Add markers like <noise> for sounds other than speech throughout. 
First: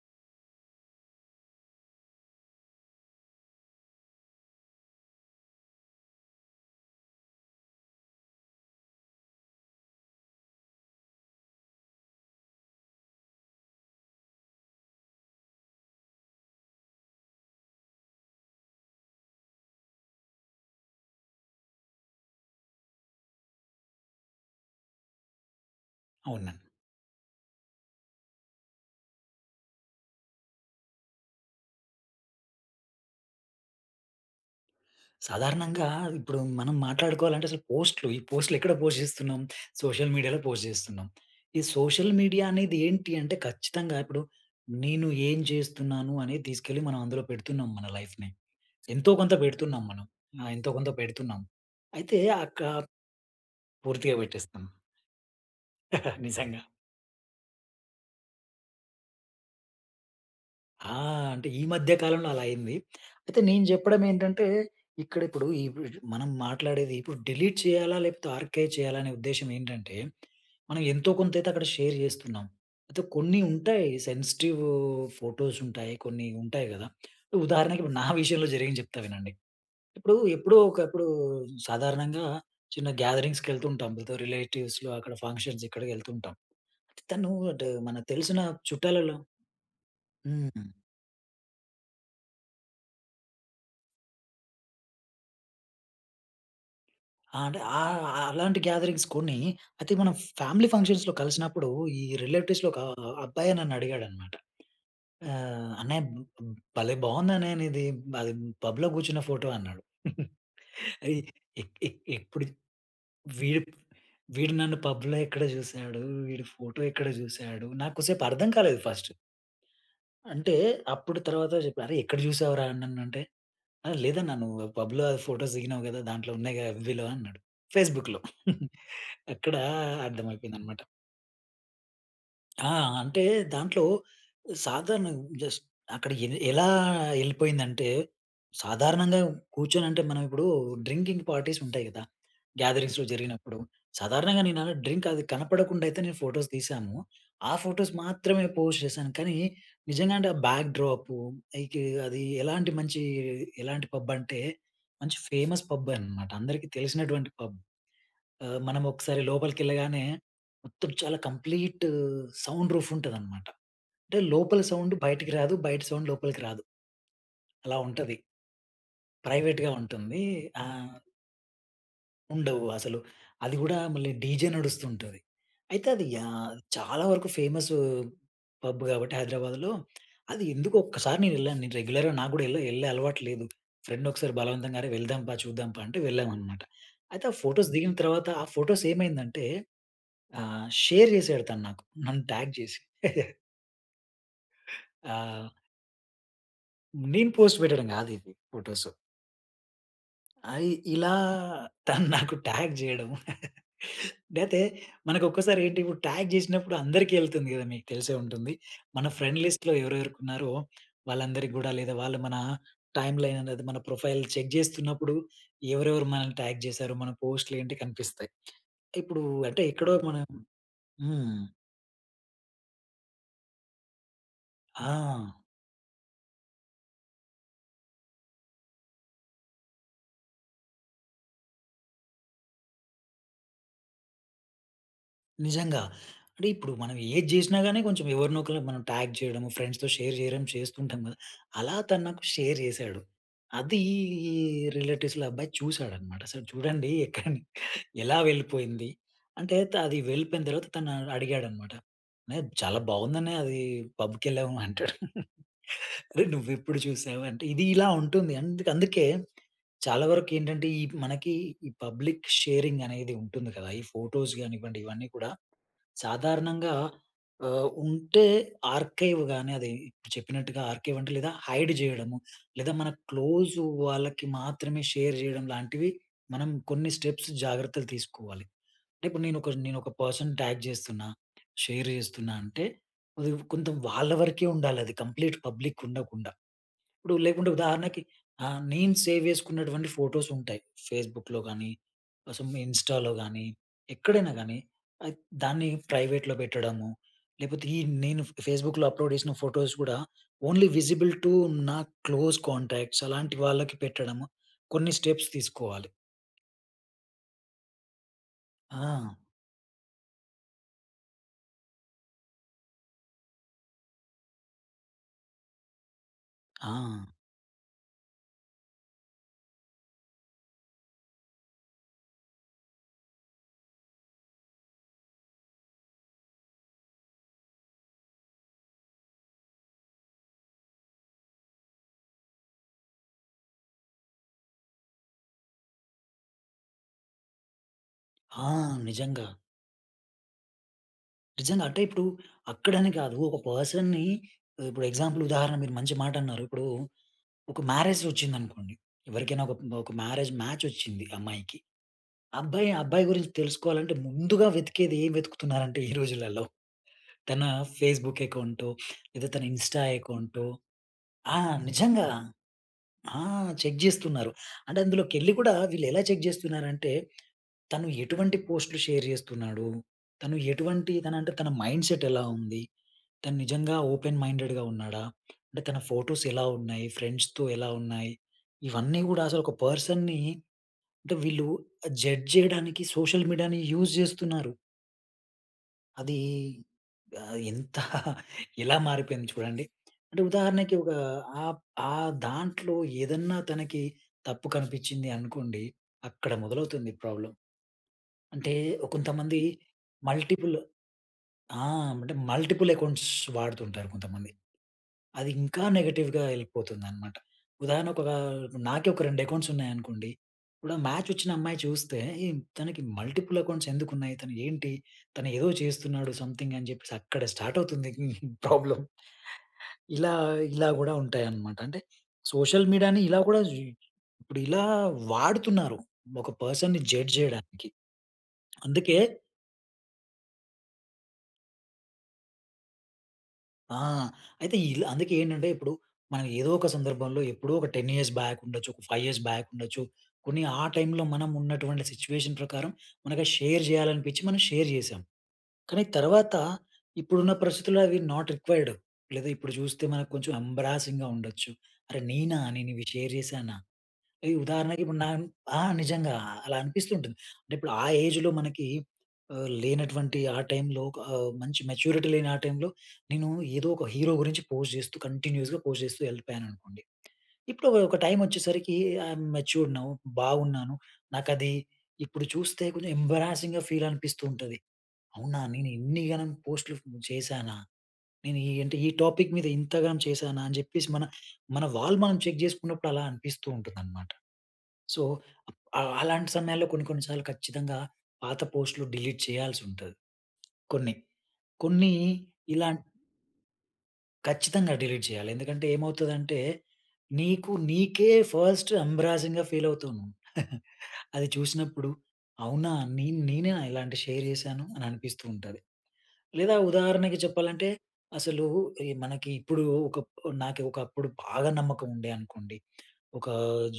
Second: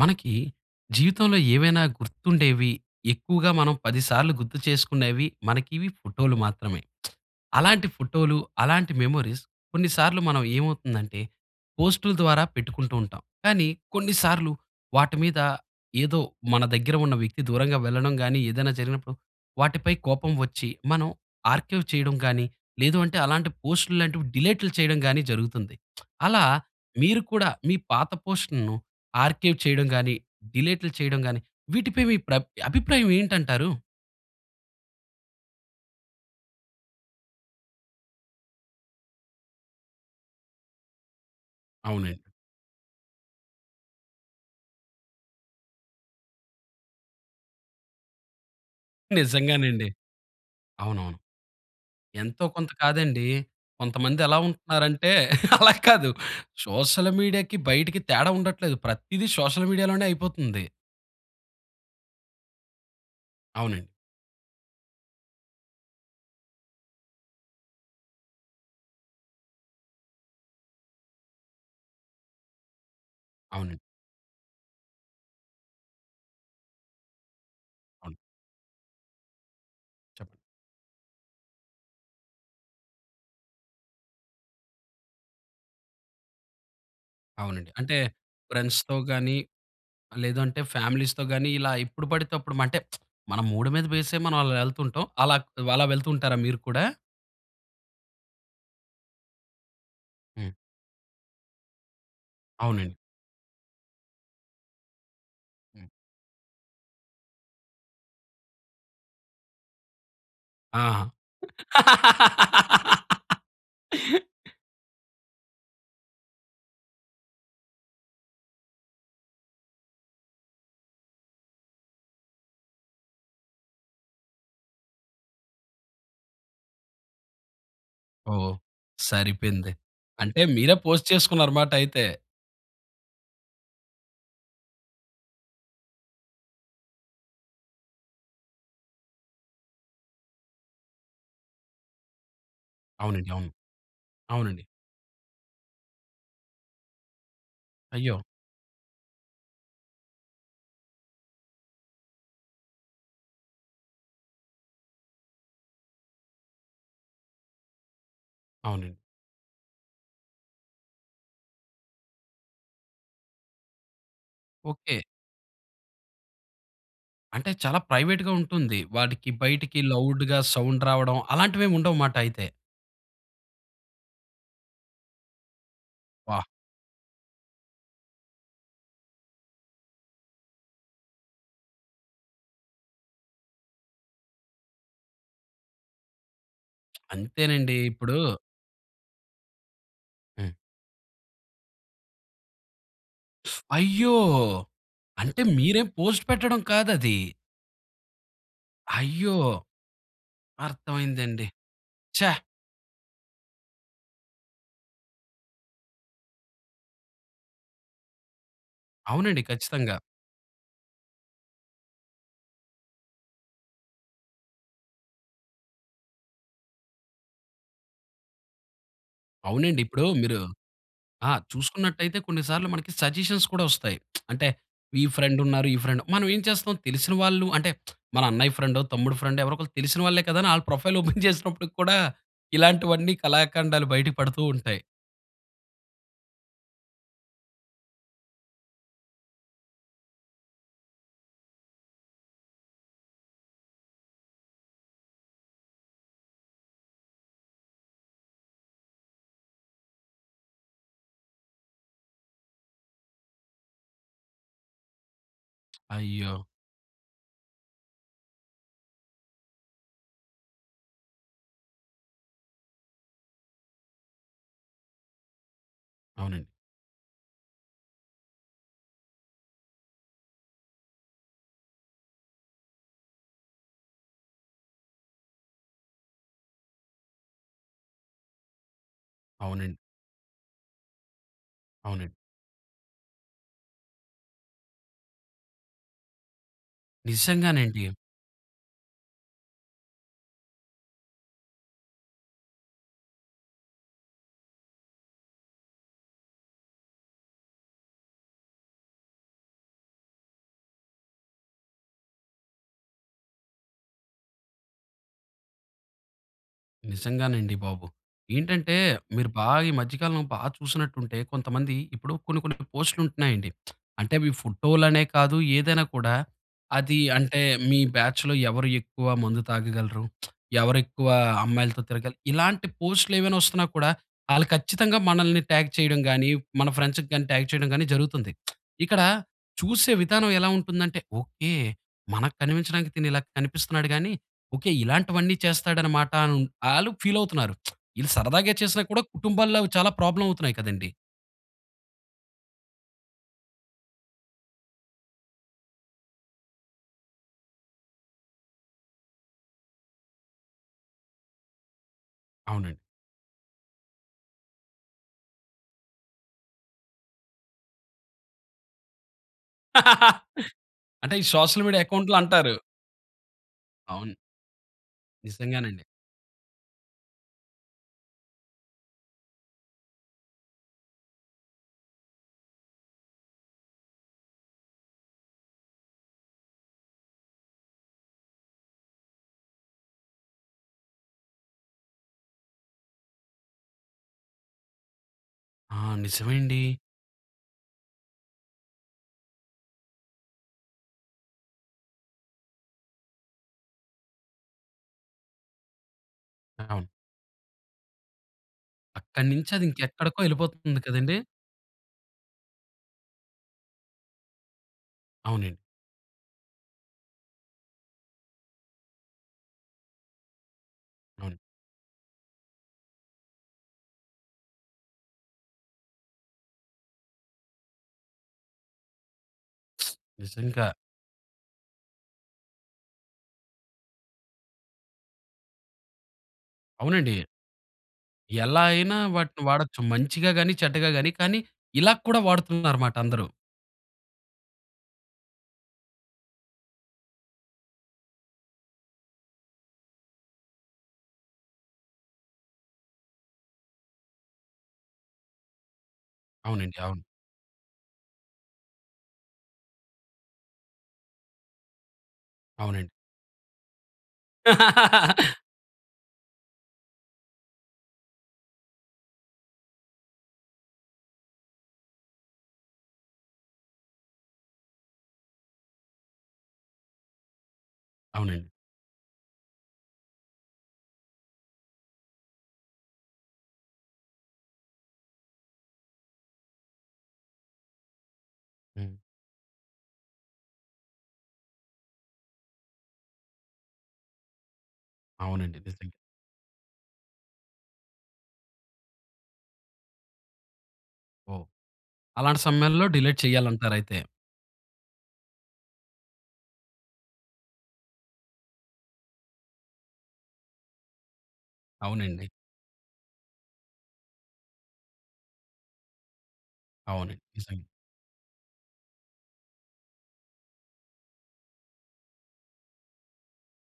మనకి, జీవితంలో ఏమైనా గుర్తుండేవి, ఎక్కువగా మనం, 10 సార్లు గుర్తు చేసుకునేవి మనకివి ఫోటోలు మాత్రమే. <smacks lips> అలాంటి ఫోటోలు, అలాంటి మెమోరీస్ కొన్ని సార్లు మనం ఏమవుతుందంటే, పోస్టులు ద్వారా పెట్టుకుంటూ ఉంటాం. కానీ, కొన్నిసార్లు వాటి మీద ఏదో మన దగ్గర ఉన్న వ్యక్తి దూరంగా వెళ్లడం గాని, ఏదైనా జరిగినప్పుడు వాటిపై కోపం వచ్చి, మనం ఆర్కైవ్ చేయడం గాని, లేదు అంటే అలాంటి పోస్టుల్లాంటివి డిలేట్లు చేయడం గాని, జరుగుతుంది. <smacks lips> అలా, అవునండి. మీరు కూడా మీ పాత పోస్ట్‌ల్ను ఆర్కైవ్ చేయడం గాని, డిలేట్లు చేయడం గాని వీటిపై మీ ప్ర అభిప్రాయం ఏంటంటారు? సాధారణంగా, ఇప్పుడు మనం మాట్లాడుకోవాలంటే అసలు పోస్ట్‌లు ఈ పోస్ట్‌లు ఎక్కడ పోస్ట్ జేస్తున్నాం? సోషల్ మీడియాల పోస్ట్ జేస్తున్నాం. ఈ సోషల్ అవునండి. మీడియా అనేదేంటి అంటే, ఖచ్చితంగా ఇప్పుడు నేను ఏం జేస్తున్నాను అనేది తెసుకెళ్ళి మనం అందులో పెడుతున్నాం, మన లైఫ్‌నే. ఎంతో, కొంత పెడుతున్నాం నిజంగానండి. మనం. ఆ! ఎంతో కొంత అవునవును. పెడుతున్నాం. అయితే, ఎంతో అక్క కొంత కాదండీ, పూర్తిగా కొంతమంది ఎలా పెట్టేస్తాను. ఉంటున్నారు అంటే, <chuckles> అలా కాదు, <chuckles> నిజంగా. సోషల్ మీడియాకి బయటికి తేడా ఉండట్లేదు. ప్రతిదీ సోషల్ మీడియా లోనే అయిపోతుంది. ఆ! అంటే ఈ మధ్య కాలంలో అలా అయింది. అయితే, నేను అవునండి. జెప్పడం ఏంటంటే ఇక్కడ, ఇప్పుడు ఇప్పుడ్ మనం మాట్లాడేది ఇప్పుడు డిలీట్ చేయాలా, లేకపోతే ఆర్కైవ్ చేయాలా అనే ఉద్దేశ్యం ఏంటంటే, మనం ఎంతో, కొంతైతే అక్కడ షేర్ జేస్తున్నాం. అయితే, కొన్ని అవునండి. ఉంటాయి సెన్సిటివూ ఫోటోస్ ఉంటాయి. కొన్ని ఉంటాయి కదా! <clicks tongue> ఉదాహరణకి, ఇప్పుడు నా అవును. విషయంలో జరిగింది జెప్తా వినండి. ఇప్పుడు చెప్పండి. ఎప్పుడో ఒకప్పుడు, సాధారణంగా చిన్న గ్యాదరింగ్స్ కెళ్తుంటాం. ఏదో రిలేటివ్స్‌లో, అక్కడ ఫంక్షన్స్ ఇక్కడికెళ్తుంటాం. తను అంటే, అవునండి. అంటే, మనకు తెలిసిన ఫ్రెండ్స్‌తో చుట్టాలలో గాని, లేదు అంటే హ్మ్. ఫ్యామిలీస్‌తో గాని ఇలా ఎప్పుడు పడితే అప్పుడు అంటే, <smacks lips> మన మూడ్ మీద బేస్ అయి మనం అలా వెళ్తుంటాం. అలా అలా వెళ్తూ ఉంటారా మీరు కూడా? ఆ! అంటే ఆహ్, ఆహ్, అలాంటి గ్యాదరింగ్స్ కొన్ని, అయితే మనం హ్మ్. ఫ్యామిలీ ఫంక్షన్స్‌లో కలిసినప్పుడు, ఈ రిలేటివ్స్‌లో ఒక అవునండి. ఆహ్, అబ్బాయే నన్నుడిగాడన్నమాట. ఆహ్, హ్మ్. "అన్నయ్య బ్ బ్ భలే బాగుందన్నయ్య నీది బ పబ్‌లో కూర్చున్న ఫోటో అన్నాడు." <chuckles> ఆహా! అయి ఎ ఎ ఎప్పుడు, <laughs> వీడు వీడు నన్ను పబ్‌లో ఎక్కడ చూసాడు, వీడు ఫోటో ఎక్కడ చూసాడు, నాకొసేపు అర్థం కాలేదు ఫస్టు. అంటే, అప్పుడు తర్వాత జెప్ప, "అరే! ఎక్కడ చూసావురా నన్నంటే," "లేదన్నా నువ్వు పబ్‌లో ఫోటోస్ దిగినావ్ కదా! దాంట్లో ఉన్నాయి కదా, ఎఫ్‌బి‌లో అన్నాడు. ఫేస్‌బుక్‌లో. ఓహ్! <chuckles> అక్కడ సరిపేంది. అంటే, అర్థమైపోయింది మీరే అన్నమాట. పోస్ట్ చేసుకున్నారు మాట అయితే. అ! అంటే దాంట్లో సాధారణంగా జస్ట్ అక్కడ ఎల్ ఎలా ఎళ్ళిపోయిందంటే, సాధారణంగా కూర్చొనంటే మనం ఇప్పుడు డ్రింకింగ్ పార్టీస్ ఉంటాయి గదా! గ్యాదరింగ్స్‌లో అవునండి, అవును. జరిగినప్పుడు. సాధారణంగా నేను అవునండి. డ్రింక్ అది కనపడకుండా అయితే నేను ఫోటోస్ తీశాము. ఆ ఫోటోస్ అయ్యో! మాత్రమే పోస్ట్ చేశాను. కానీ నిజంగా అంటే ఆ బ్యాక్ డ్రాప్ ఐతే అది ఎలాంటి మంచి ఎలాంటి పబ్ అంటే, మంచి ఫేమస్ పబ్బే అనమాట. అందరికీ తెలిసినటువంటి పబ్. ఆహ్, మనం అవునండి. ఒకసారి లోపలికెళ్ళగానే మొత్తం చాలా కంప్లీట్ సౌండ్ రూఫ్ ఉంటదనమాట. అంటే లోపల సౌండ్ ఓకే. బయటికి రాదు. బయట సౌండ్ లోపలికి రాదు. అంటే అలా చాలా ఉంటది. ప్రైవేట్‌గా ఉంటుంది. వాడికి ప్రైవేట్‌గా బయటికి ఉంటుంది. లౌడ్‌గా ఆ! సౌండ్ రావడం అలాంటివి ఏముండవు మాట అయితే. ఉండవు అసలు. అది గూడా మళ్ళీ డీజే నడుస్తూ ఉంటది. అయితే అది బ్బా! యాహ్! చాలా వరకు ఫేమసు పబ్ కాబట్టి హైదరాబాద్‌లో, అది ఎందుకొ ఒక్కసారి నే వెళ్ళాను. నేను రెగ్యులర్‌గా నాకు గూడా ఎల్లే ఎళ్ళే అలవాటు లేదు. ఫ్రెండ్ నొకసారి బలవంతంగా "అరే వెళ్దాంపా. చూద్దాంపా" అంటే వెళ్ళామనమాట. అయితే ఆ ఫోటోస్ అంతేనండి. దిగిన ఇప్పుడు తర్వాత ఆ ఫోటోస్ ఏమైందంటే, హ్మ్. ఆహ్, షేర్ చేసాడు తను నాకు. నన్ను ట్యాగ్ చేసి. <chuckles> అయ్యో! అంటే ఆ! మీరే పోస్ట్ పెట్టడం కాదది. నేను పోస్ట్ పెట్టడం కాదిది ఫోటోసు. అయ్యో! అయ్ ఇలా అర్థమైందండి. తను ఛా! నాకు ట్యాగ్ చేయడం. లేతే మనకొక్కసారి ఏంటి ఇప్పుడు ట్యాగ్ చేసినప్పుడు అందరికీ ఎళ్తుంది గదా! మీకు తెలిసే ఉంటుంది. మన అవునండి. ఫ్రెండ్‌లిస్ట్‌లో ఖచ్చితంగా. ఎవరెవరుకున్నారో వాళ్ళందరికి గూడా లేదా వాళ్ళు మన టైమ్‌లైన్ అనేది మన ప్రొఫైల్ చెక్ చేస్తున్నప్పుడు ఎవరెవరు మనల్ని ట్యాగ్ చేసారు? మన పోస్ట్‌లు ఏంటి కనిపిస్తాయి. ఇప్పుడు అంటే అవునండి. ఎక్కడో ఇప్పుడు మనం మీరు ఆహ్, హ్మ్. చూసుకున్నట్టయితే కొన్ని సార్లు మనకి సజెషన్స్ కూడా వొస్తాయి. <smacks lips> అంటే ఈ ఆ! ఫ్రెండ్ ఉన్నారు. ఈ ఫ్రెండ్ మనం ఏం చేస్తాం తెలిసిన వాళ్ళు అంటే, <smacks lips> మన అన్నయ్య ఫ్రెండో తమ్ముడు ఫ్రెండో ఎవరో ఒకరు తెలిసిన వాళ్ళే కదా! అని ఆళ్ల ప్రొఫైల్ ఓపెన్ చేసినప్పుడు కూడా ఇలాంటివన్నీ కళాఖండాలు బయట పడుతూ ఉంటయి. నిజంగా. అంటే, ఇప్పుడు మనం ఏది జెసినా గాని, కొంచెం ఎవరినో ఒకల్ని మనం ట్యాగ్ చేయడము, ఫ్రెండ్స్‌తో షేర్ చేయడం చేస్తుంటాం కదా! అలా తను నాకు షేర్ చేశాడు. అదీ రిలేటివ్స్‌ల అబ్బాయి చూసాడన్నమాట. అసలు చూడండి, <chuckles> ఎక్కడ ఎలా వెళ్ళిపోయింది. అంటే త అది వెళ్ళిపోయిన తర్వాత, తను అడిగాడన్నమాట. "అన్నయ్య చాలా బావుందన్నయ్య అది పబ్ కెళ్ళాము" అంటాడు. <chuckles> అరేయ్! అయ్యో! నువ్వు ఎప్పుడు చూసావు, అంటే ఇది ఇలా ఉంటుంది. అంద అందుకే చాలా వరకేంటంటే, ఈ మనకి ఈ పబ్లిక్ షేరింగ్ అనేది ఉంటుంది కదా! ఈ ఫోటోస్ గానివ్వండి, ఇవన్నీ కూడా అవునండి. సాధారణంగా ఆహ్, ఉంటే ఆర్కైవ్ గాని, అది చెప్పినట్టుగా ఆర్కైవ్ అంటే లేదా, హైడ్ చేయడము, లేదా మన క్లోజు వాళ్ళకి మాత్రమే షేర్ జెయడం, లాంటివి మనం కొన్ని స్టెప్స్ జాగ్రత్తలు తీసుకోవాలి. అంటే, ఇప్పుడు నేను ఒకర్ అవునండి. నేను ఒక పర్సన్ ట్యాగ్ చేస్తున్నా, షేర్ అవునండి. చేస్తున్నా అంటే, అది కొంచెం వాళ్ళ వరకే ఉండాలి అది. కంప్లీట్ పబ్లిక్ ఉండకుండా. ఇప్పుడు లేకుంటే, నిజంగానండి. ఉదాహరణకి ఆహ్, నేను సేవ్ చేసుకున్నటువంటి ఫోటోస్ ఉంటాయి. ఫేస్‌బుక్‌లో గానీ, ఆహ్, సం ఇన్‌స్టా‌లో గానీ, ఎక్కడైనా గానీ అద్ దాన్ని ప్రైవేట్‌లో పెట్టడము, లేపోతే, ఈ నేను ఫ్ ఫేస్‌బుక్‌లో అప్‌లోడ్ చేసిన ఫోటోస్ గూడా, ఓన్లీ విజిబుల్ టు నా క్లోజ్ కాంటాక్ట్స్ అలాంటి వాళ్ళకి పెట్టడము, కొన్ని స్టెప్స్ తీసుకోవాలి. నిజంగానండి బాబు. ఏంటంటే ఆ! మీరు బా ఈ మధ్య కాలంలో బా చూసినట్టుంటే కొంతమంది ఇప్పుడు కొన్ని కొన్ని ఇపుడు పోస్ట్‌లుంటున్నాయండి. <smacks lips> అంటే అవి ఫోటోలనే కాదు ఏదైనా కూడా అది ఆ! అంటే మీ బ్యాచ్‌లో ఎవరు ఎక్కువ మందు తాగగలరు, <smacks lips> ఎవరు ఎక్కువ అమ్మాయిలతో తిరగలరు. ఇలాంటి పోస్ట్‌లేవైనా వస్తున్నా కూడా ఆళ్ళు ఖచ్చితంగా మనల్ని ట్యాగ్ చేయడం గాని మన ఫ్రెండ్స్‌కి గాని ట్యాగ్ చేయడం గాని జరుగుతుంది. <smacks lips> ఇక్కడ చూసే విధానం ఎలా ఉంటుందంటే ఓకే. మనకు కనిపించడానికి తిను ఇలా కనిపిస్తున్నాడు గానీ ఓకే. ఇలాంటివన్నీ చేస్తాడనమాట. అను ఆళ్ళూ ఫీల్ అవుతున్నారు. <smacks lips> వీళ్ళు ఆ! సరదాగా చేసినా కూడా నిజంగా. కుటుంబాల్లో చాలా ప్రాబ్లమ్ అవుతున్నాయి కదండీ! నిజంగా అంటే ఇప్పుడు అక్కడ అని గాదు. ఒక పర్సన్‌ని ఉ ఇప్పుడు ఎగ్జాంపుల్ ఉదాహరణ మీరు మంచి మాట అన్నారు. ఇప్పుడు ఒక మ్యారేజ్ వచ్చిందనుకోండి, ఎవరికైనా ఒక, ఒక మ్యారేజ్ మ్యాచ్ వచ్చింది అమ్మాయికి. అబ్బాయి, అవునండి. అబ్బాయి గురించి తెలుసుకోవాలంటే ముందుగా వెతికేది ఏం వెతుకుతున్నారంటే <chuckles> ఈ రోజులల్లో తన ఫేస్‌బుక్ అకౌంటో లేదా తన ఇన్స్టా <laughs> అకౌంటో అంటే ఈ ఆ! సోషల్ మీడియా నిజంగా అకౌంట్లు అంటారు. ఆ! చెక్ అవును. జేస్తున్నారు. అంటే అందులోకెళ్లి గూడా నిజంగానండి. వీళ్ళెలా చెక్ జేస్తున్నారంటే తను ఎటువంటి పో‌స్ట్‌లు షేర్ చేస్తున్నాడు. తను ఎటువంటి తన అంటే తన మైండ్ సెట్ ఎలా ఉంది. తను నిజంగా ఓపెన్ మైండెడ్‌గా ఉన్నాడా? అంటే తన ఫోటోస్ ఎలా ఉన్నాయి? ఫ్రెండ్స్‌తో ఎలా ఉన్నాయి? ఇవన్నీ కూడా అసలు ఒక పర్సన్‌ని అంటే వీళ్ళు జడ్జ్ చేయడానికి సోషల్ మీడియాని యూజ్ జేస్తున్నారు. ఆ! అది నిజమేండి. ఆహ్, ఎంత <laughs> ఎలా మారిపోయింది చూడండి. అంటే ఉదాహరణకి ఒక ఆ ఆ దాంట్లో ఏదన్నా తనకి తప్పు కనిపిచ్చింది అనుకోండి. అక్కడ మొదలవుతుంది ప్రాబ్లమ్. అంటే ఒ అక్కడి కొంతమంది నుంచి అది ఇంక ఎక్కడికో మల్టిపుల్ వెళ్ళిపోతుంది కదండీ. ఆ! అంటే మల్టిపుల్ అక్కౌంట్స్ వాడుతుంటారు కొంతమంది. అది అవునండి. ఇంకా నెగెటివ్‌గా వెళ్ళిపోతుందన్నమాట. ఉదాహరణకు ఒక నాకే ఒక 2 అకౌంట్స్ ఉన్నాయనుకోండి. ఇప్పుడు మ్యాచ్ వచ్చిన అవును. అమ్మాయి చూస్తే ఏం తనకి మల్టిపుల్ అకౌంట్స్ ఎందుకు ఉన్నాయి? తను ఏంటి? తను ఏదో చేస్తున్నాడు సంథింగ్ అని చెప్పేసి అక్కడ స్టార్ట్ అవుతుంది ప్రాబ్లమ్. ఇలా నిజంగా. ఇలా కూడా ఉంటాయన్నమాట. అంటే సోషల్ మీడియాని ఇలా కూడా ఇప్పుడు ఇలా వాడుతున్నారు. ఒక పర్సన్‌ని జడ్జ్ అవునండి. జేయడానికి ఎలా అయినా అందుకే వాటిని వాడొచ్చు మంచిగా గాని, చెడ్డగా గాని కానీ ఇలా కూడా వాడుతున్నారు అన్నమాట అందరూ. ఆ! అయితే ఇలు అందుకే ఏంటంటే ఇప్పుడు మనం ఏదో ఒక సందర్భంలో ఎప్పుడో ఒక 10 ఇయర్స్ బ్యాక్ ఉండొచ్చు. ఒక 5 ఇయర్స్ బ్యాక్ ఉండొచ్చు. కొన్ని ఆ టైంలో మనం ఉన్నటువంటి సిట్యుయేషన్ ప్రకారం మనకు షేర్ జేయాలనిపించి మనం షేర్ జేశాం. కానీ తర్వాత అవునండి. అవును. ఇప్పుడున్న పరిస్థితుల్లో అవి నాట్ రిక్వైర్డ్ లేదా ఇప్పుడు జూస్తే మనకు కొంచెం ఎంబారసింగ్‌గా ఉండచ్చు. అరె! నేనా? నేను ఇవి అవునండి. షేర్ జేశానా? ఈ ఉదాహరణకి ఇప్పుడు న <laughs> ఆ! నిజంగా అలా అనిపిస్తూ ఉంటుంది. అంటే ఇప్పుడు ఆ ఏజ్‌లో మనకి ఆహ్, లేనటువంటి ఆ టైంలో ఆహ్, మంచి మెచ్యూరిటీ లేని ఆ టైంలో నేను ఏదో ఒక హీరో గురించి పోస్ట్ జేస్తూ కంటిన్యూయస్‌గా పోస్ట్ జేస్తూ వెళ్ళిపోయాననుకోండి. ఇప్పుడు ఒక టైమ్ అవునండి. వచ్చేసరికి ఐయమ్ మెచ్యూర్డ్ నౌ బావున్నాను. నాకది ఇప్పుడు జూస్తే కొంచెం ఎంబారసింగ్‌గా ఫీల్ అనిపిస్తూ ఉంటది. అవునా! నేను ఇన్నిగనం పోస్ట్‌లు చేశానా? నేను ఈ అంటే ఈ హ్మ్. టాపిక్ మీద ఇంతగనం చేసానా? అని చెప్పేసి మన వాల్ మనం చెక్ చేసుకున్నప్పుడు అలా అనిపిస్తూ ఉంటుందన్నమాట. సో అవునండి. ఆ నిజంగా. అలాంటి సమయాల్లో కొన్ని కొన్ని సార్లు ఖచ్చితంగా పాత పోస్ట్‌లు డిలీట్ చేయాల్సి ఉంటది. కొన్ని. ఓహ్! కొన్నీ అలాంటి ఇలాం సమయంలో డిలీట్ చేయాలి అంటారయితే. ఖచ్చితంగా డిలీట్ చేయాలి. ఎందుకంటే ఏమవుతదంటే నీకు నీకే ఫస్ట్ ఎంబ్రాసింగ్‌గా ఫీల్ అవుతుంది. <laughs> అది చూసినప్పుడు అవునండి. అవునా! నేన్ నేనేనా ఇలాంటి షేర్ చేశాను? అని అనిపిస్తూ ఉంటది. లేదా అవునండి ఉదాహరణకి నిజంగా. చెప్పాలంటే అసలు ఈ మనకి ఇప్పుడు ఒక నాకి ఒకప్పుడు బాగా నమ్మకం ఉండే అనుకోండి. ఒకా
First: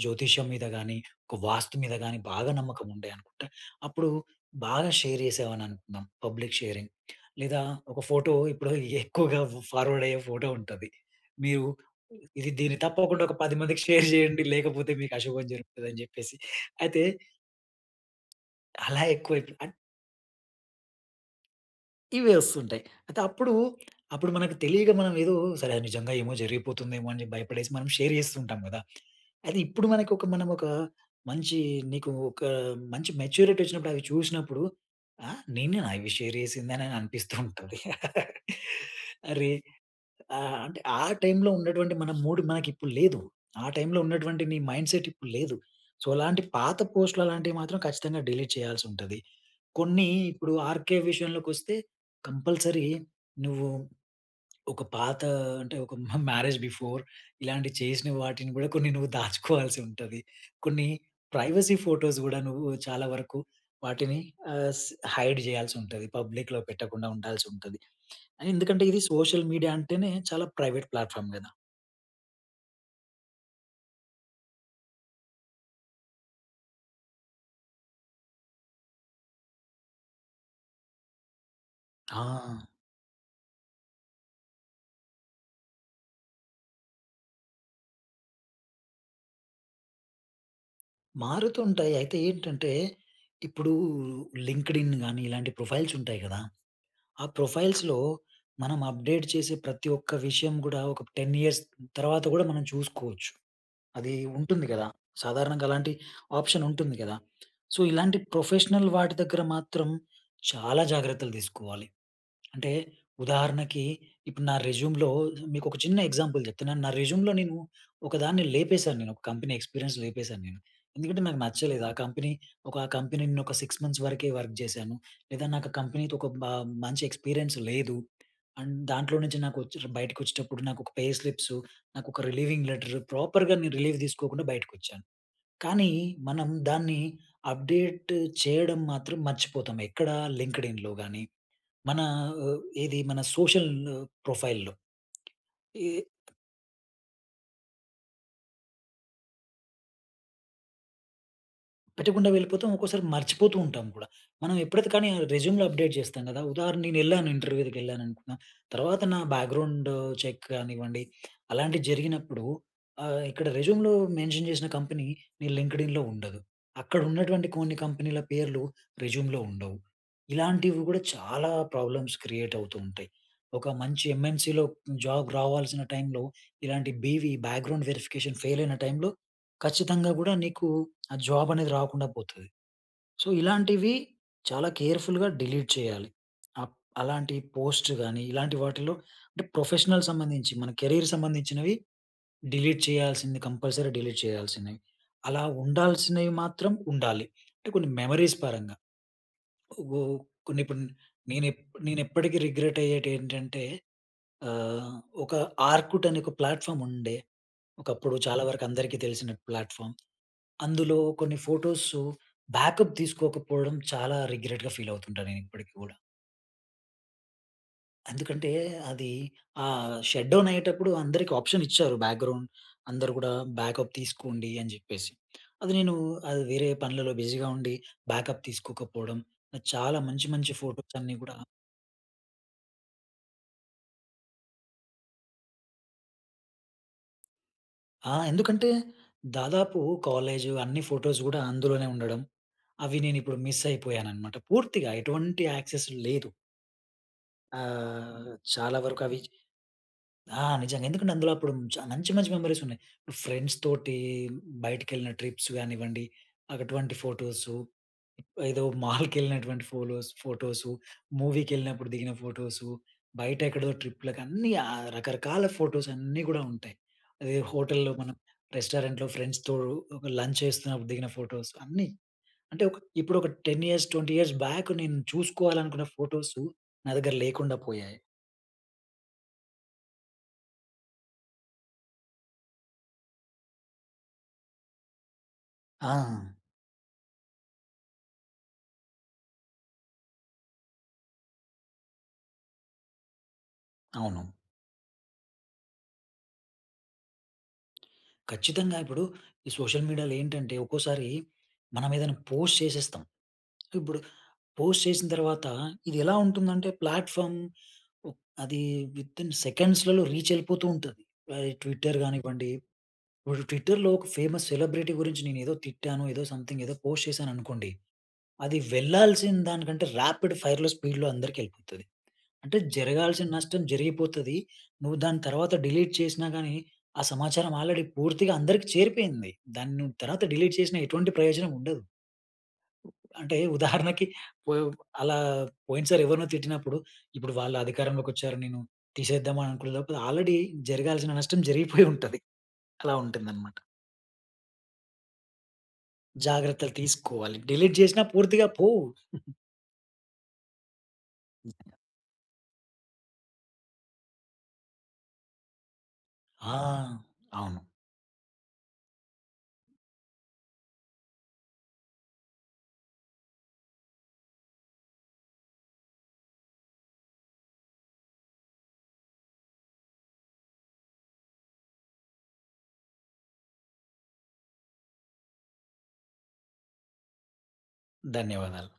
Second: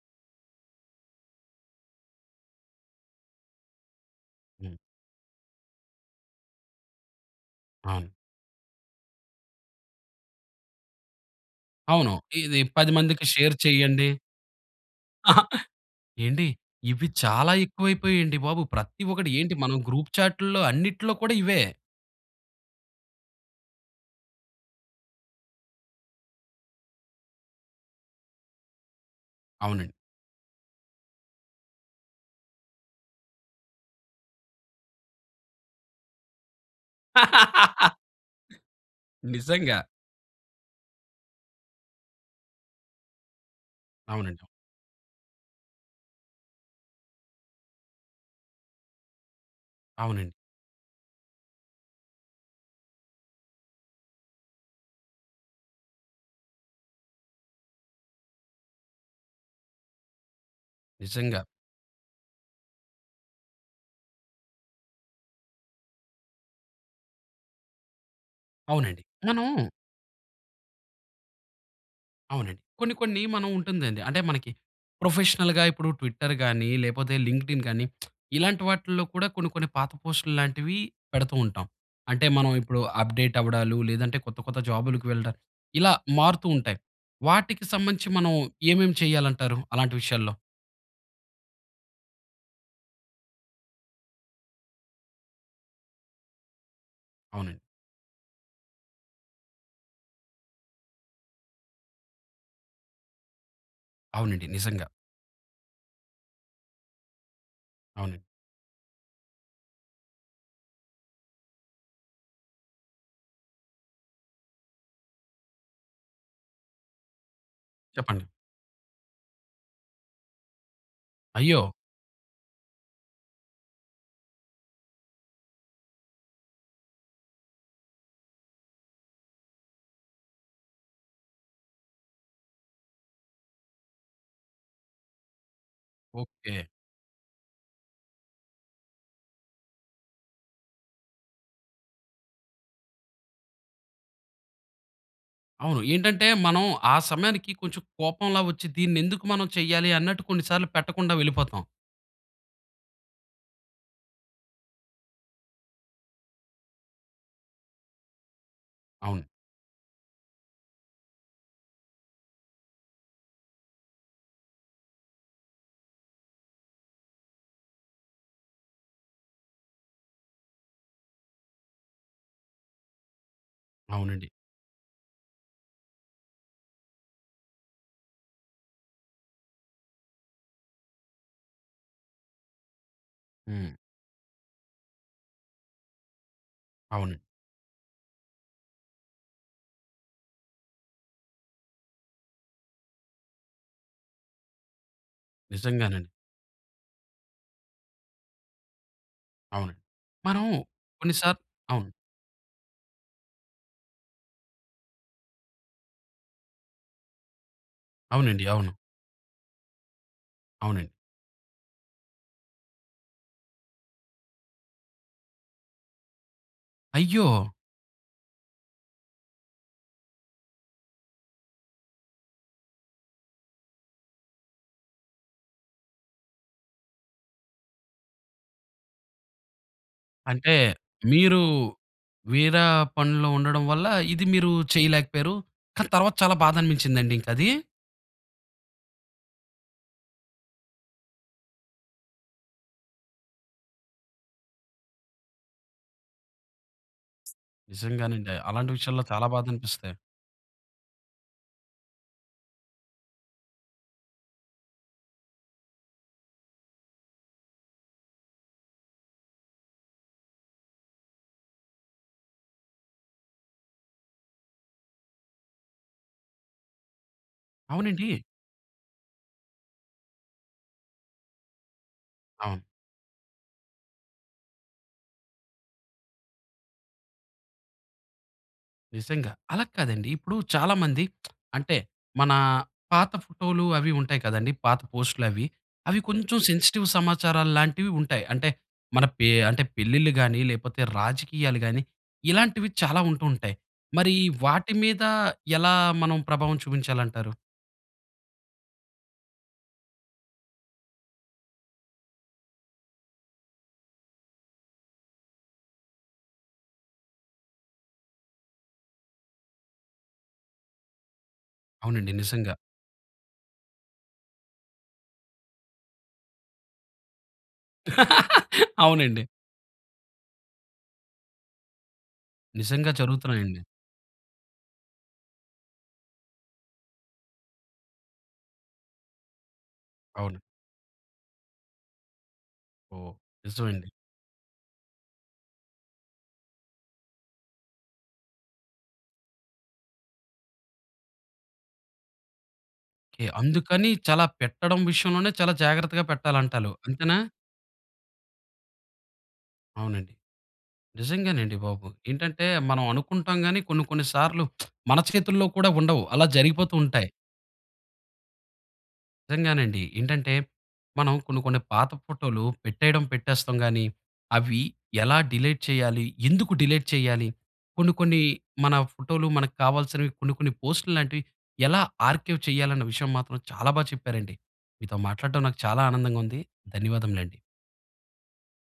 జ్యోతిష్యం మీద గాని, ఒక వాస్తు మీద గాని బాగా నమ్మకం ఉండే అనుకుంటే, అప్పుడు హ్మ్. బాగా షేర్ చేశామని అనుకుందాం పబ్లిక్ షేరింగ్. లేదా ఒక అవును. ఫోటో ఇప్పుడు <chuckles> ఎక్కువగా ఫార్వర్డ్ అయ్యే ఫోటో ఉంటది. మీరు అవును ఇది ఇది దీన్ని 10 తప్పకుండా మందికి ఒక 10 షేర్ మందికి <chuckles> షేర్ చేయండి. చేయండి. లేకపోతే మీకు అశుభం జరుగుతది అని జెప్పేసి. ఏండి అయితే ఇవి చాలా ఎక్కువైపోయాయండి బాబు! ప్రతి అలా ఒక్కటి ఎక్కువ అయిపో ఏంటి అం మనం గ్రూప్‌చాట్‌ల్లో అన్నిట్లో కూడా ఇవే. ఇవే వస్తుంటాయి. అయితే అప్పుడు, అప్పుడు మనకు తెలియక మనం ఎదో సరే! అది నిజంగా ఏమో జరిగిపోతుందేమో అని జెప్పి భయపడేసి మనం షేర్ జేస్తూ ఉంటాం గదా! అయితే ఇప్పుడు అవునండి. మనకొక మనం ఒక మంచి, నీకు ఒక మంచి మెచ్యూరిటీ వచ్చినప్పుడు, అవి చూషినప్పుడు ఆహ్, నెనేనా అవి షేర్ జేసింది? అని అనిపిస్తూ ఉంటది. <laughs> <laughs> అరే! నిజంగా. ఆ! అంటే ఆ టైంలో ఉన్నటువంటి మన మూడ్ మనకి ఇప్పుడు లేదు. ఆ టైంలో ఉన్నటువంటి అవునండి. నీ మైండ్ సెట్ ఇప్పుడు లేదు. సో, అలాంటి పాత పోస్ట్‌‌‌లు అలాంటివి మాత్రం ఖచ్చితంగా డిలీట్ చేయాల్సి ఉంటది. కొన్ని అవునండి. ఇప్పుడు ఆర్‌కె విషయంలోకి వస్తే కంపల్సరీ నువ్వు ఒక పాత అంటే, ఒక మహ్ మ్యారేజ్ బిఫోర్ ఇలాంటివి చేసిన వాటిని కూడా కొన్ని నువ్వు దాచుకోవాల్సి ఉంటది. కొన్ని నిజంగా. ప్రైవసీ ఫోటోస్ గూడా నువ్వు చాలా వరకు వాటిని ఆహ్, స్ హైడ్ చేయాల్సి ఉంటది. పబ్లిక్‌లో పెట్టకుండా ఉండాల్సి ఉంటది. ఎందుకంటే ఇది అవునండి. మనం సోషల్ మీడియా అంటేనే చాలా ప్రైవేట్ ప్లాట్ ‌ఫార్మ్ గదా! అవునండి. కొన్ని, కొన్ని మనం ఉంటుందండి. అంటే మనకి ప్రొఫెషనల్‌గా ఇప్పుడు ట్విట్టర్ గాని, లేపోతే లింక్డ్‌ఇన్ గానీ <smacks lips> ఇలాంటి వాటిల్లో కూడా కొన్ని, కొన్ని పాత పోస్ట్‌లు లాంటివి పెడుతూ ఉంటాం. అంటే, మనం ఆ! ఇప్పుడు అప్‌డేట్ అవ్వడాలు లేదంటే కొత్త, కొత్త జాబులకి వెళ్ళడం ఇలా మారుతూ ఉంటాయి. వాటికి సంబంధించి మనం ఏమేం చేయాలంటారు? అలాంటి విషయాల్లో. మారుతుంటాయి. అయితే ఏంటంటే, ఇప్పుడూ లింక్డ్ఇన్ గానీ, ఇలాంటి ప్రొఫైల్స్ ఉంటాయి కదా! ఆ అవునండి. ప్రొఫైల్స్‌లో మనం అప్డేట్ చేసే, ప్రతి ఒక్క విషయం కూడా ఒక 10 ఇయర్స్ తర్వాత కూడా మనం చూసుకోవచ్చు. అది అవునండి. ఉంటుంది నిజంగా. కదా! సాధారణంగా అలాంటి ఆప్షన్ ఉంటుంది కదా! సో, ఇలాంటి అవునండి. ప్రొఫెషనల్ వాటి దగ్గర మాత్రం, చాలా జాగ్రత్తలు తీసుకోవాలి. అంటే, ఉదాహరణకి ఇప్పుడు నా రెజ్యూమ్‌లో ఆహ్, మీకోక చిన్న ఎగ్జాంపుల్ చెప్తున్నాను. నా రెజ్యూమ్‌లో నేను ఒక చెప్పండి. దాన్ని లేపేశాను. నేను ఒక కంపెనీ ఎక్స్పీరియన్స్ లేపేశాను నేను. ఎందుకంటే, నాకు అయ్యో! నచ్చలేదు ఆ కంపెనీ. ఒక కంపెనీ న్ ఒక 6 మంత్స్ వరకే వర్క్ చేశాను. లేదా నాకా కంపెనీ‌తో ఒక బ మంచి ఎక్స్పీరియన్స్ లేదు. అండ్ దాంట్లో నుంచి నాకొచ్చిర్ బయటకి వచ్చేటప్పుడు నాకోక పే స్లిప్సు, నాకోక రిలీవింగ్ లెటర్, ప్రోపర్‌గా నేను రిలీవ్ తీసుకోకుండా బయటికొచ్చాను. కానీ మనం ఓకె. దాన్ని అప్డేట్ చేయడం మాత్రం మర్చిపోతాం. ఎక్కడా? లింక్డ్ ఇన్‌లో గాని, మన ఒ ఏది? మన సోషల్ న్ ప్రొఫైల్‌లో. అవును. ఏహ్! ఏంటంటే, మనం ఆ సమయానికి కొంచెం కోపంలా వచ్చి, దీంనెందుకు మనం చేయ్యాలి? అన్నట్టు కొన్ని సార్లు పెట్టకుండా వెళ్ళిపోతాం. పెట్టకుండా వెళ్ళిపోతాం. ఒక్కోసారి మర్చిపోతూ ఉంటాం కూడా! మనం ఎప్పుడైతే, కానీ రెజ్యూమ్‌లో అప్డేట్ చేస్తాం కదా! ఉదాహరణ, నేను వెళ్ళాను. ఇంటర్వ్యూలకి వెళ్ళాను అనుకున్నా. తర్వాత నా అవును. బ్యాక్గ్రౌండు చెక్ కానివ్వండి. అలాంటివి జరిగినప్పుడు, ఆహ్, ఇక్కడ రెజ్యూమ్‌లో మెన్షన్ చేసిన కంపెనీ నీ లింక్డ్ఇన్‌లో ఉండదు. అక్కడ ఉన్నటువంటి కొన్ని కంపెనీల పేర్లు రెజ్యూమ్‌లో ఉండవు. ఇలాంటివి కూడా, చాలా ప్రాబ్లమ్స్ క్రియేట్ అవుతూ ఉంటాయి. ఒక మంచి అవునండి. ఎమ్‌ఎన్‌‌సి‌లో జాబ్ రావాల్సిన టైమ్‌లో ఇలాంటి బివి, బ్యాక్గ్రౌండ్ వెరిఫికేషన్ ఫెయిల్ అయిన టైమ్‌‌లో ఖచ్చితంగా! కూడా నీకూ ఆ జాబ్ అనేది రాకుండా పోతది. సో, హ్మ్. ఇలాంటివి చాలా కేర్‌ఫుల్‌గా డిలీట్ చేయాలి. అప్ అవునండి. అలాంటి పోస్ట్ గాని ఇలాంటి వాటిల్లో అంటే, ప్రొఫెషనల్ సంబంధించి, మన కెరియర్ సంబంధించినవి డిలీట్ చేయాల్సింది, కంపల్సరీ డిలీట్ చేయాల్సినయి. అలా నిజంగానండి. ఉండాల్సినవి, మాత్రం ఉండాలి. అంటే, కొన్ని మెమరీస్ పరంగా. అవును. ఓవ్ మనం కొన్నీ, ఇపన్ కొన్ని సార్ నేను ఎప్ అవును. నేను ఎప్పటికి రిగ్రెట్ అయ్యేటెంటంటే, ఆహ్, ఒక ఆర్కుట్ అనే ఒక ప్లాట్ఫార్మ్ ఉండే, ఒకప్పుడు. చాలా అవునండి. వరకు అవును. అందరికి తెలిసిన ప్లాట్ఫామ్ అవునండి. అందులో కొన్ని ఫోటోసు బ్యాకప్ తీసుకోకపోవడం, చాలా రిగ్రెట్‌గా ఫీల్ అవుతుంటా, నేను ఇప్పటికి కూడా. అయ్యో! ఎందుకంటే, అది ఆహ్, షట్‌డౌన్ అయ్యేటప్పుడు అందరికి ఆప్షన్ ఇచ్చారు. బ్యాక్గ్రౌండ్, అందరు కూడా బ్యాకప్ తీసుకోండి, అని చెప్పేసి. అది నేను వేరే పనులలో బిజీగా ఉండి, బ్యాకప్ తీసుకోకపోవడం, చాలా మంచి మంచి అంటే, ఫోటోస్ అన్ని కూడా మీరు వేర పనులు ఉండడం వల్ల, ఇది మీరు చేయలేకపోయారు. కానీ, తర్వాత చాలా బాధ అనిపించిందాండి, ఇంకా అది? ఆ! ఎందుకంటే దాదాపు కాలేజ్, అన్ని ఫోటోస్ కూడా అందులోనే ఉండడం. అవి నేను ఇప్పుడు మిస్ అయిపోయానన్నమాట. పూర్తిగా ఎటువంటి యాక్సెస్ లేదు. ఆహ్, నిజంగానండి. అలాంటి చాలా వరకు విషయాల్లో అవి చాలా బాధ అనిపిస్తాయి. ఆ! నిజంగా. ఎందుకంటే, అందులో అప్పుడు చ మంచి, మంచి మెమరీస్ ఉన్నాయి. ఫ్రెండ్స్‌తోటి, బయటికి వెళ్ళిన ట్రిప్స్ కానివ్వండి, అటువంటి ఫోటోసు, ఏదో <chuckles> మాల్‌కి వెళ్ళినటువంటి ఫోలోస్ ఫోటోసు, మూవీకి వెళ్ళినప్పుడు దిగిన ఫోటోసు, బయట ఎక్కడో ట్రిప్‌ల కన్ని, ఆహ్, రకరకాల ఫోటోస్ అన్నీ కూడా ఉంటాయి. అదే హోటల్‌లో మనం, అవునండీ. రెస్టారెంట్‌లో ఫ్రెండ్స్‌తో ఒక లంచ్ చేస్తున్నప్పుడు దిగిన ఫోటోస్, అన్నీ. అవును. అంటే, ఒక ఇప్పుడు ఒక 10 ఇయర్స్ 20 ఇయర్స్ బ్యాక్ నేను చూసుకోవాలనుకున్న ఫోటోసు, నా దగ్గర లేకుండా పోయాయి. నిజంగా. అలా కాదండి, ఇప్పుడు చాలామంది <smacks lips> అంటే, మన పాత ఫోటోలు, అవి ఉంటాయి కదండీ! పాత పోస్ట్‌లవి. అవి ఆ! కొంచెం సెన్సిటివ్ సమాచారాలాంటివి ఉంటాయి. అంటే, మన పే అంటే పెళ్లిళ్లు గాని, లేకపోతే రాజకీయాలు గాని, ఇలాంటివి చాలా ఉంటూ ఉంటాయి. మరి అవును. వాటి మీద, ఎలా మనం ప్రభావం చూపించాలంటారు? ఖచ్చితంగా ఇప్పుడు, ఈ సోషల్ మీడియాలో ఏంటంటే, ఒక్కోసారి మనం ఏదైనా పోస్ట్ చేసేస్తం. ఇప్పుడు పోస్ట్ చేసిన తర్వాత, ఇది ఎలా ఉంటుందంటే ప్లాట్ఫార్మ్ ఆహ్, అది వితిన్ సెకండ్స్‌లలో రీచ్ వెళ్ళిపోతూ ఉంటది. ఆహ్, ఈ ట్విట్టర్ అవునండి, కానివ్వండి, నిజంగా. ఇప్పుడు ట్విట్టర్‌లో ఒక ఫేమస్ సెలబ్రిటీ గురించి నేను ఏదో తిట్టాను, ఏదో సంథింగ్ ఏదో పోస్ట్ చేశాను అనుకోండి. అది <laughs> అవునండి. వెళ్ళాల్సిన దానికంటే, రాపిడ్ ఫైర్‌లో, స్పీడ్‌లో అందరికి వెళ్ళిపోతది. అంటే నిజంగా, జరగాల్సిన జరుగుతున్నాయండి. నష్టం జరిగిపోతది. నువ్వు దాని తర్వాత డిలీట్ చేసినా గాని, ఆ సమాచారం ఆల్రెడీ పూర్తిగా అందరికి చేరిపోయింది. దాన్ని నువ్వు తర్వాత అవును. డిలీట్ చేసిన ఎటువంటి ప్రయోజనం ఉండదు. ఓహ్! అంటే, నిజం అండి. ఉదాహరణకి పోయో అలా పోయినసారి ఎవరినో తిట్టినప్పుడు, ఇప్పుడు వాళ్ళ అధికారంలోకి వచ్చారు. నేను తీసేద్దాం అని అననుకునేలోపలా ఆల్రెడీ జరగాల్సిన నష్టం జరిగిపోయి <chuckles> ఉంటది. అలా కే ఉంటుందన్నమాట. అందుకని చాలా పెట్టడం విషయంలోనే, చాలా జాగ్రత్తగా పెట్టాలంటారు జాగ్రత్తలు అంతేనా? తీసుకోవాలి. డిలీట్ చేసినా పూర్తిగా పోవు. <chuckles> అవునండి. నిజంగానండి బాబు. ఏంటంటే, మనం అనుకుంటాం కానీ కొన్ని, కొన్ని సార్లు <smacks lips> మన చేతుల్లో కూడా ఉండవు. అలా ఆ! జరిగిపోతూ ఉంటాయి. అవును. నిజంగానండి. ఏంటంటే, మనం కొన్ని, కొన్ని పాత ఫోటోలు పెట్టేయడం, పెట్టేస్తాం కానీ, అవి ఎలా డిలేట్ చేయాలి? ఎందుకు డిలేట్ చేయాలి? కొన్ని, కొన్ని మన ఫోటోలు మనకు కావాల్సినవి కొన్ని, కొన్ని పోస్టులు లాంటివి ఎలా ఆర్కైవ్ చేయాలన్న విషయం మాత్రం, చాలా బాగా చెప్పారండి. మీతో మాట్లాడడం, నాకు చాలా ఆనందంగా ఉంది. ధన్యవాదములండి. ధన్యవాదాలు.